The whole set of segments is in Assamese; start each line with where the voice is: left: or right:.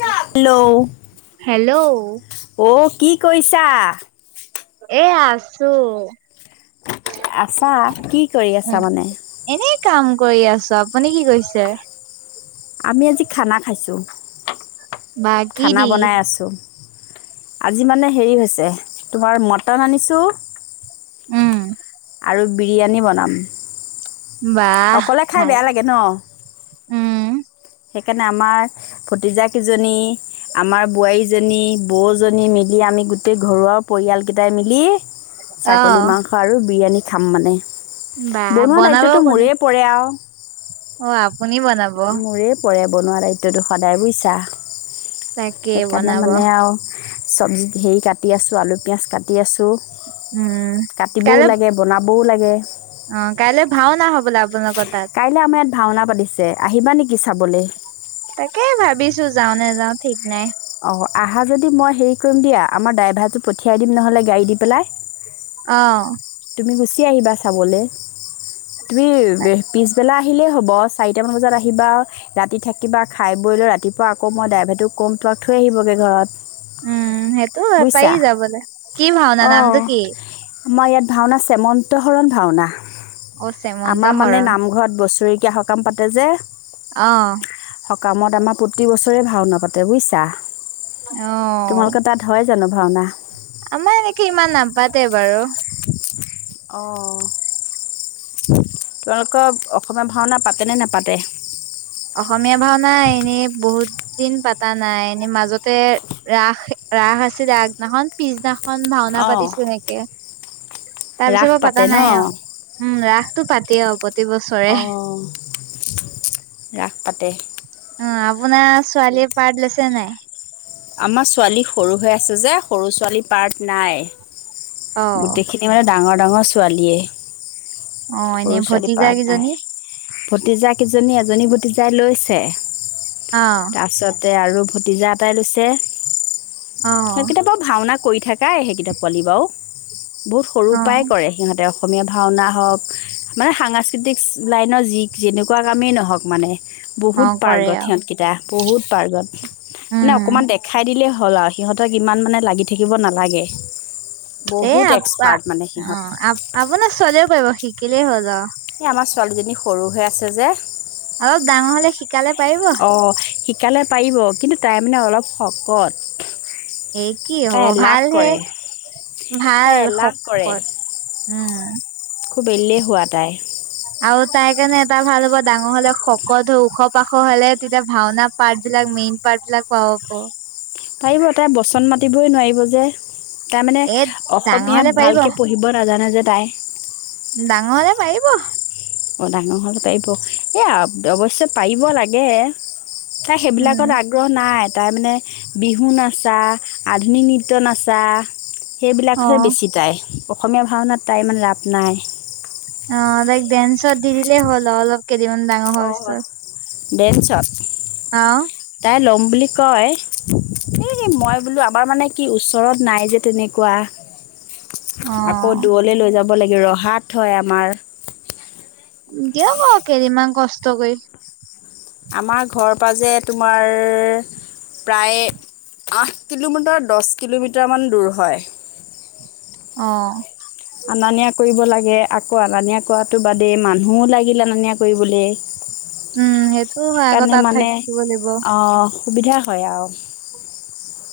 left: হেল্ল'
right: হেল্ল'
left: অ' কি কৈছা?
right: এ আছোঁ।
left: আছা কি কৰি
right: উম
left: আছা মানে-
right: এনেই কাম কৰি আছো আপুনি কি কৰিছে?
left: আমি আজি খানা খাইছোঁ।
right: বা কি
left: খানা
right: দি
left: বনাই আছোঁ আজি মানে হেৰি হৈছে- তোমাৰ মটন আনিছোঁ
right: উম।
left: আৰু বিৰিয়ানী বনাম
right: বাহ
left: অকলে খাই
right: ভাল
left: বেয়া লাগে ন?
right: উম
left: সেইকাৰণে আমাৰ ভতিজাকেইজনী আমাৰ বোৱাৰীজনী বৌজনী মিলি আমি গোটেই ঘৰুৱা পৰিয়ালকেইটাই মিলি
right: অ
left: ছাগলী মাংস আৰু বিৰিয়ানী খাম মানে
right: বা
left: বনোৱা
right: বনাব
left: দায়িত্বতো
right: কোনে
left: মোৰে পৰে আৰু
right: অ শুনি বনাব
left: বনোৱাৰ দায়িত্বটো সদায় বুইছা
right: তাকে
left: সেইকাৰণে
right: বনাব
left: মানে আৰু চব্জি হেৰি কাটি আছো আলু পিয়ঁয়াজ কাটি আছো
right: উম
left: কাটিবও
right: কাইলৈ
left: লাগে বনাব ৰনাবও লাগে।
right: অ কাইলে ভাওনা তাত
left: কাইলে আমাৰ ইয়াত ভাওনা পাতি ছে আহিবা নেকি চাবলে?
right: তাকে ভাবিছো যাও নে যাওঁ ঠিক নাই।
left: অঁ আহা যদি মই হেৰি কৰিম দিয়া আমাৰ ড্ৰাইভাৰটো পঠিয়াই দিম নহ'লে গাড়ী দি পেলাই
right: অ
left: তুমি গুচি আহিবা চাবলৈ তুমি পিছবেলা আহিলেই হ'ব বহ চাৰিটামান বজাত আহিবা ৰাতি থাকিবা খাই বৈ লৈ ৰাতিপুৱা আকৌ মই ড্ৰাইভাৰটোক ক'ম তাক থৈ আহিবগৈ ঘৰত
right: উম সেইটো পায়
left: বুজিছা
right: যা বোলে কি ভাওনা
left: অঁ
right: নামটো কি
left: আমাৰ ইয়াত ভাওনা শ্যোমন্ত হৰণ ভাওনা।
right: অ শ্যামন্ত
left: আমাৰ মানে
right: হৰণ
left: নামঘৰত বছৰেকীয়া কাম পাতে যে
right: অ'।
left: কামত আমাৰ প্ৰতি বছৰেই ভাওনা পাতে বুজিছা
right: আহ
left: জনভাৱনা
right: আমাৰ একে ইমান নাপাতে বাৰু
left: অঁ তেওঁলোকৰ অসমীয়া ভাওনা পাতেনে নাপাতে?
right: অসমীয়া ভাওনাই এনেই বহুত দিন পাতা নাই, এনেই মাজতে ৰাস ৰাস আছিল আগদিনাখন, পিছদিনা খন ভাওনা
left: অঁ
right: পাতিছো সেনেকে তাৰ পিছত
left: ৰাস
right: ব পতা
left: পাতে ন
right: নাই আৰু উম ৰাসতটো পা অ
left: অঁ- ৰাস পাতে
right: অ আপোনাৰ ছোৱালীয়ে পাৰ লৈছে নাই
left: আমাৰ ছোৱালী সৰু হৈ আছে যে সৰু ছোৱালী পাৰ্ট নাই
right: অ
left: গোটেইখিনি মানে ডাঙৰ ৰঙা ছোৱালীয়ে
right: অ
left: সৰু
right: এনেই
left: ছোৱালী
right: ভতিজা
left: পাৰ্ট নাই।
right: কেইজনী
left: ভতিজা কিজানি এজনী ভতিজাই লৈছে
right: অ
left: তাৰপাছতে আৰু ভতিজা এটাই লৈছে।
right: অ
left: সেই কেতিয়াবা ভওনা। কৰি থাকাই সেই কিতাপ পোৱালি বাৰু বহুত সৰুৰ
right: অ
left: পৰাায় কৰে সিহঁতে। অসমীয়া ভাওনা হওক মানে সাংস্কৃতিক লাইনৰ যি যেনেকুৱা কামেই নহওক মানে।
right: অ
left: বহুত
right: কৰে
left: পাৰ্গত
right: আৰু
left: সিহঁতকেইটা বহুত পাৰ্গত মানে
right: উম
left: অকমান দেখাই দিলে হ'ল আহ সিহঁতক ইমান মানে লাগি থাকিব নালাগে।
right: এ
left: বহুত
right: আ অ
left: এক্সপাৰ্ট মানে সিহঁত
right: আপোনাৰ ছোৱালীয়েও পাৰিব শিক কেলে হ যা
left: এই আমাৰ ছোৱালীজনী সৰু হৈ আছে যে,
right: অ ডাঙৰ হলে শিক কালে পাৰিব।
left: সিকালে পাৰিব কিন্তু তাই মানে অলপ শকত।
right: এই কি
left: তাই
right: হ'ব
left: এলাহ
right: ভাল হে
left: কৰে
right: ভাল
left: তাই এলাহ কৰে
right: খকৰ। উম।
left: খুব এলেহোৱা তাই।
right: আৰু তাই কাৰণে এটা ভাল হ'ব ডাঙৰ হলে শকত হৈ ওখ পাখ হলে তেতিয়া ভাওনা পাৰ্ট বিলাক মেইন পাৰ্ট বিলাক পাব হাব মানে।
left: পাৰিব তাই বচন মাতিবই নোৱাৰিব যে। তাৰ মানে
right: এ ডাঙৰ
left: অসমীয়া ভালকে পঢ়িব নাজানে যে তাই।
right: ডাঙৰলে পাৰিব।
left: অ ডাঙৰ হ'লে পাৰিব এ অৱশ্যে পাৰিব লাগে। তাই
right: উম
left: সেইবিলাকত আগ্ৰহ নাই। তাৰ মানে বিহু নাচা আধুনিক নৃত্য নাচা
right: অ
left: সেইবিলাকহে বেছি তাই। অসমীয়া ভাওনাত তাৰ ইমান ৰাপ নাই।
right: পিছত দি দিলেই হ'ল অলপ। কেইদিনমান ডাঙৰ হোৱাৰ পিছত।
left: দেনঞ্চত
right: আহ।
left: ল'ম বুলি কয় এই মই বোলো আমাৰ মানে কি ওচৰত নাই যে তেনেকুৱা।
right: অ
left: আকৌ দূৰলে লৈ যাব ৰহাত হয় আমাৰ।
right: দিয়গ অ কেইদিনমান কষ্ট কৰি।
left: আমাৰ ঘৰৰ পাজে তোমাৰ প্ৰায় আঠ কিলোমিটাৰ দছ কিলোমিটাৰমান দূৰ হয়
right: অ
left: অনা নিয়া কৰিব লাগে আকৌ অনা নিয়া কৰাটো বাদেই মানুহও লাগিল অনা নিয়া কৰিবলে
right: উম সেইটো হয় আকৌ তাত থাকিব লাগিব
left: অঁ সুবিধা হয় আৰু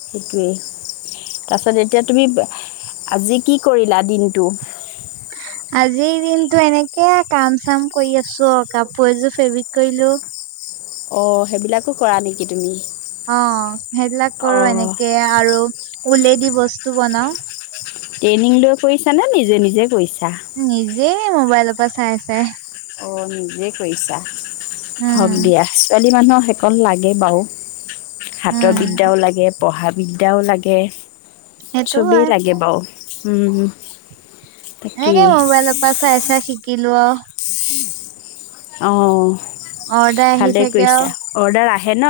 left: সেইটোৱেই তাৰপিছত এতিয়া তুমি আজি কি কৰিলা দিনটো?
right: আজিৰ দিনতো এনেকে কাম চাম কৰি আছো অ কাপোৰ এযোৰ ফেব্ৰিক কৰিলো।
left: অ সেইবিলাকো কৰা নেকি তুমি?
right: অ সেইবিলাক কৰো
left: অঁ
right: এনেকে আৰু উল দি বছ- তো বনাও
left: ৰিং লৈ কৰিছা নে নিজে নিজে কৰিছা?
right: নিজে এই মোবাইলৰ পৰা চাই চাই
left: অ নিজে কৰিছা হক
right: উম
left: দিয়া ছোৱালী মানুহৰ সেইকন লাগে বাৰু। সাতৰ
right: উম
left: বিদ্যাও লাগে পঢ়া- বিদ্যাও লাগে।
right: সেইটো
left: ছবি
right: হয়
left: লাগে বাও উম তাকেই
right: এনেকে মোবাইলৰ পৰা চাই চাই শিকিলো আৰু
left: অ
right: অৰ্ডাৰ আহি থাকে অ।
left: হেন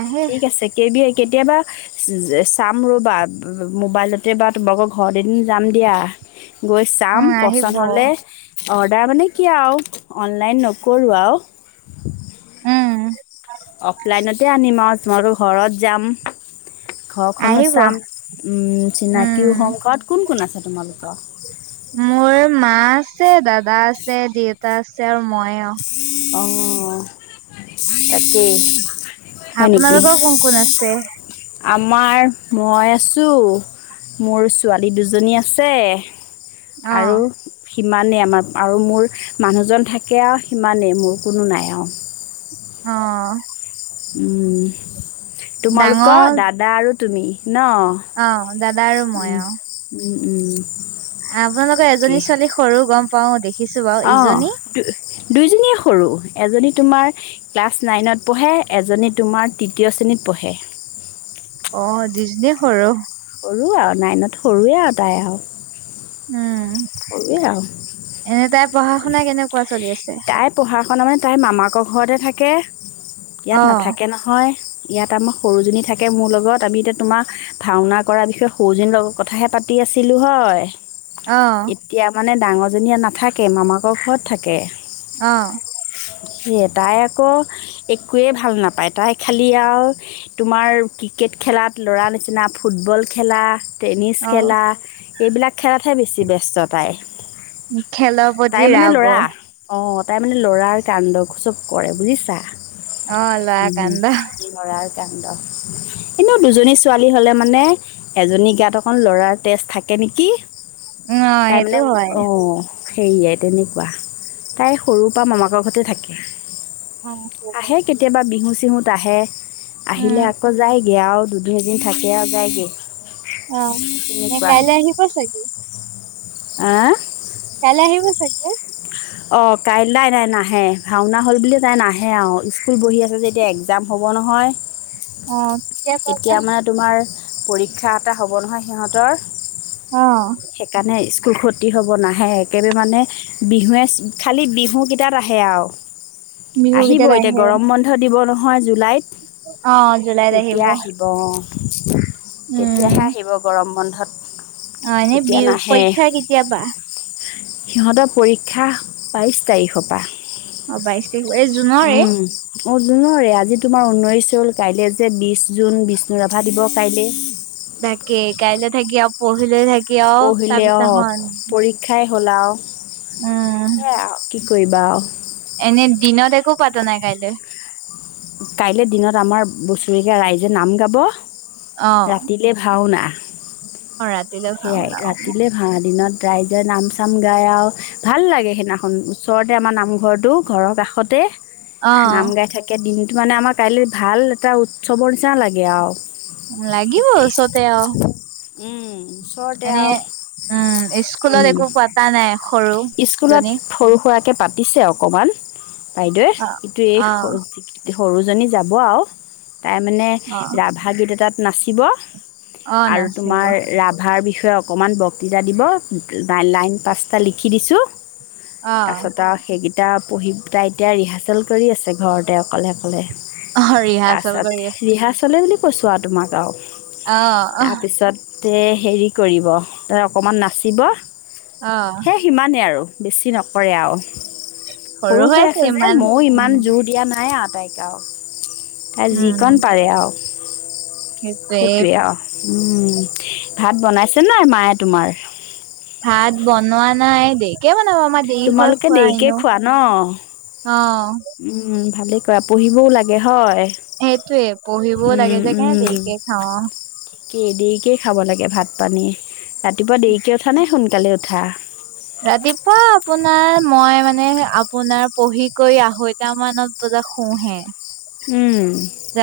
right: আহে
left: ঠিক আছে। কেই কেতিয়াবা চাম ৰ'বা মোবাইলতে বা তোমালোকৰ ঘৰত এদিন যাম দিয়া। গৈ চাম
right: উম আহিব
left: পচন্দ হ'লে অৰ্ডাৰ মানে কি আও অনলাইন নকৰোঁ আও
right: উম
left: অফলাইনতে আনিম আৰু তোমালোকৰ ঘৰত যাম। ঘৰখনো
right: আহিব
left: চাম উম
right: উম
left: চিনাকিও হম ঘৰত কোন কোন আছে তোমালোক
right: মোৰ মা আছে, দাদা আছে, দেউতা আছে আৰু মই অ
left: অ তাকে।
right: আপোনালোকৰ কোন কোন আছে?
left: আমাৰ মই আছোঁ মোৰ ছোৱালী দুজনী আছে
right: অ
left: আৰু সিমানেই আমাৰ আৰু মোৰ মানুহজন থাকে আৰু সিমানেই মোৰ কোনো নাই আৰু।
right: অ।
left: উম। তোমালোকৰ
right: ডাঙৰ
left: দাদা আৰু তুমি ন
right: অ দাদা আৰু
left: উম,
right: মইয়া
left: উম উম
right: আপোনালোকৰ এজনী ছোৱালী সৰু গম পাও দেখি
left: অ। দুইোজনীয়ে সৰু এজনী তোমাৰ ক্লাছ নাইনত পঢ়ে এজনী তোমাৰ তৃতীয় শ্ৰেণীত পঢ়ে
right: অ দিজনে সৰু
left: সৰু আৰু নাইনত সৰুৱে আৰু তাই আৰু।
right: উম
left: সৰুৱে আৰু
right: এনে তাই পঢ়া শুনা কেনেকুৱা চলি আছে?
left: তাই পঢ়া তণ মানে তাইৰ মামাকৰ ঘৰতে থাকে
right: অ
left: ইয়াত নাথাকে নহয় ইয়াত আমাৰ সৰুজনী থাকে মোৰ লগত আমি এতিয়া তোমাৰ ভাওনা কৰাৰ বিষয়ে সৰুজনীৰ লগত কথাহে পাতি আছিলোঁ হয়।
right: আহ।
left: এতিয়া মানে ডাঙৰজনীয়ে নাথাকে মামাকৰ ঘৰত থাকে।
right: আহ।
left: তাই আকৌ একোৱেই ভাল নাপায় তাই খালী আৰু তোমাৰ ক্ৰিকেট খেলাত ল'ৰা নিচিনা ফুটবল খেলা টেনিছ
right: অ
left: খেলা এইবিলাক আ খৰাতহে বেছি ব্যস্ত তাই,
right: খেলৰ প্ৰতি
left: তাই মানে
right: ৰাব
left: লৰা। অঁ তাই মানে ল'ৰাৰ কাণ্ডকোসৱ কৰে বুজিছা।
right: অল কন্দ
left: ান কিন্তু দুজনী ছোৱালী হ'লে মানে এজনী গাত অকণ ল'ৰাৰ তেজ থাকে নেকি
right: অ সেইটো হয়।
left: হেইয়াই তেনেকুৱা। তাই সৰু পৰা মামাকৰ ঘতে থাকে।
right: অ
left: আহে কেতিয়াবা বিহু চিহুত আহে। আহিলে
right: উম
left: আকৌ যায়গে আৰু। দুদিন এদিন থাকে আৰু যায়গৈ
right: অ ন কাইলৈ আহি পোৱা চাগি
left: আহ
right: কাইলৈ আহিব চাগে।
left: অঁ কাই নাই নাই নাহে ভাওনা হ'ল বুলি তাই নাহে আৰু স্কুল বহি আছো যে এতিয়া একজাম হ'ব নহয়
right: অ কেতিয়া পাবা
left: এতিয়া মানে তোমাৰ পৰীক্ষা এটা হ'ব নহয় সিহঁতৰ
right: অ
left: সেইকাৰণে স্কুলখনত হ'ব নাহে একেবাৰে মানে বিহুৱে খালী বিহুকেইটাত আহে আৰু
right: বিহু
left: আহিব
right: কেইটাত
left: এতিয়া
right: আহে
left: গৰম বন্ধ দিব নহয়। হয় জুলাইত
right: অ জুলাইত আহিব।
left: হয় তেতিয়াহে
right: উম
left: আহিব গৰম বন্ধত
right: অ এনে বি
left: এতিয়া নাহে
right: পৰীক্ষা কেতিয়াবা?
left: সিহঁতৰ পৰীক্ষা বাইশ তাৰিখৰ পৰা
right: অ' বাই এ জুনৰ
left: অ জ নৰে আজি তোমাৰ ঊনৈছ হ'ল কাইলৈ যে বিশ জুন বিষ্ণু ৰাভা দৱস কাইলৈ
right: থাকে কাইলৈ থাকি আৰু পঢ়িলৈ থাকে।
left: পঢ়িলে অ পৰীক্ষাই হোলাও
right: উম
left: হে কি শবা
right: এনে দিনত একো পাত নাই কাইলৈ
left: কাইলৈ দিনত আমাৰ বছৰেকীয়া ৰাইজে নাম গাব
right: অ
left: ৰাতিলে ভাওনা
right: ৰাতিলৈ
left: [unintelligible]
right: খাওঁ
left: সেয়াই
right: ন
left: ৰাতিলে ভা় দিনত ৰাইজে নাম চাম গাই আৰু ভাল লাগে সেইদিনাখন ওচৰতে আমাৰ নামঘৰটো ঘৰৰ কাষতে।
right: অ
left: নাম গাই থাকে কিন্তু মানে আমাৰ কাইলৈ ভাল এটা উৎসৱৰ নিচিনা লাগে আৰু
right: লাগিব
left: সেইটোৱে
right: ওচৰতে আও।
left: উম ওচৰতে‌ আও,
right: উম স্কুলত
left: উম,
right: একো পতা নাই সৰু
left: স্কুলত
right: জনী
left: সৰু-সুৰাকে পাতে দিছে অকণমান। বাইদেউে
right: অ
left: এইটো
right: অ
left: এই সৰু জনী যাব আও তাই মানে
right: অ
left: ৰাভা গীত এটাত নাচিব।
right: অ
left: আৰু
right: নাচিব
left: তোমাৰ ৰাভাৰ বিষয়ে অকণমান বক্তৃতা দিব লাইন পাচটা লিখি দিছোঁ।
right: অ
left: তাৰপাছত আৰু সেইকেইটা পঢ়ি তাই এতিয়া ৰিহাৰ্চেল কৰি আছে ঘৰত। তেওঁ অক'লে অক'লে
right: অ
left: তাৰ
right: ৰিহাৰ্চেল
left: পিছত
right: কৰি আছে
left: ৰিহাৰ্চলে বুলি কৈছো আৰু তোমাক আৰু।
right: অ অহ
left: তে হেৰি কৰিব অকণমান নাচিব।
right: অ
left: সে সিমানেই আৰু। বেছি নকৰে আৰু সৰু হৈ আছে যে ময়ো ইমান জোৰ দিয়া নাই। আটাইকে আৰু। তাই
right: উম
left: যিকণ পাৰে আৰু
right: সেইটোৱে
left: উম। ভাত বনাইছে নাই মায়ে? তোমাৰ-
right: ভাত বনোৱা নাই দেয়ি কে ভাত
left: তোমালোকে দেৰিকে খোৱা ন
right: অ
left: উম ভালে কৰা পঢ়িবও লাগে হয়।
right: সেইটোৱে পঢ়িবও লাগে যে সেই দেৰিকে খাওঁ।
left: কেই দেৰিকেই খাব লাগে ভাত পানী। ৰাতিপুৱা দেৰিকৈ উঠা নে সোনকালে উঠা?
right: ৰাতিপুৱা আপোনাৰ মই মানে আপোনাৰ পঢ়ি কৰি আঢ়ৈটা মানত বজাত শোওঁহে।
left: উম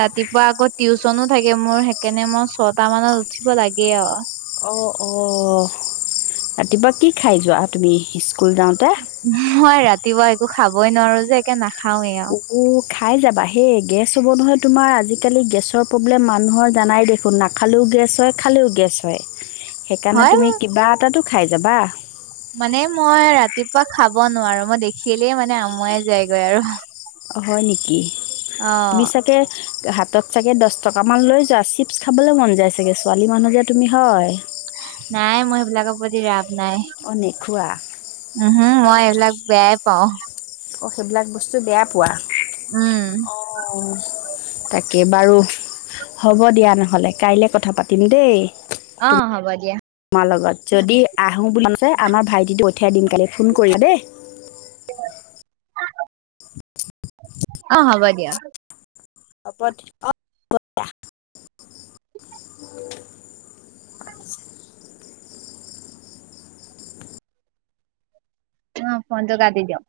right: ৰাতিপুৱা আকৌ টিউচ চনো থাকে মোৰ সেইকাৰণে মই ছটা মানত উঠিব লাগে আৰু
left: অঁ অঁ ৰাতিপুৱা কি খাই যোৱা তুমি সিচ-
right: মই ৰাতিপুৱা একো খাবই নোৱাৰো যে একে না
left: উম, খাই যাবা হেই গেছ হ'ব নহয় তোমাৰ আজি আজিকালি গেছৰ প্ৰব্লেম মানুহৰ জানাই দেখোন নাখালেও গেছ হয় খালেও গেছ হয়। সেইকাৰণে
right: হয়
left: তুমি কিবা এটাতো খাই- যাবা
right: মানে মই ৰাতিপুৱা খাব নোৱাৰো মই দেখিলেই মানে আমুয়াই যায়গৈ আৰু।
left: অহ ', হয় নেকি।
right: অ
left: তুমি ছাগে হাতত চাগে দশ টকামান লৈ যোৱা চিপছ খাবলৈ মন যায় চাগে ছোৱালী মানুহ যে তুমি হয়।
right: নাই মই সেইবিলাকৰ প্ৰতি ৰাপ নাই
left: অ', নোখোৱা
right: উম হুম
left: হয়
right: মই
left: নেকি
right: এইবিলাক বেয়াই পাওঁ।
left: অ সেইবিলাক বস্তু বেয়া পোৱা
right: উম
left: অ'। তাকে বাৰু হ'ব দিয়া নহ'লে কাইলৈ কথা পাতিম দেই।
right: অ', হ'ব দিয়া।
left: মাৰ লগত যদি আহো বোলে মন আছে আমাৰ ভাইটিটোক পঠিয়াই দিম কাইলে। ফোন কৰি দেই।
right: অ', হ'ব দিয়ক।
left: শপত [unintelligible]
right: অ ফোনটো কাটি দিয়ক।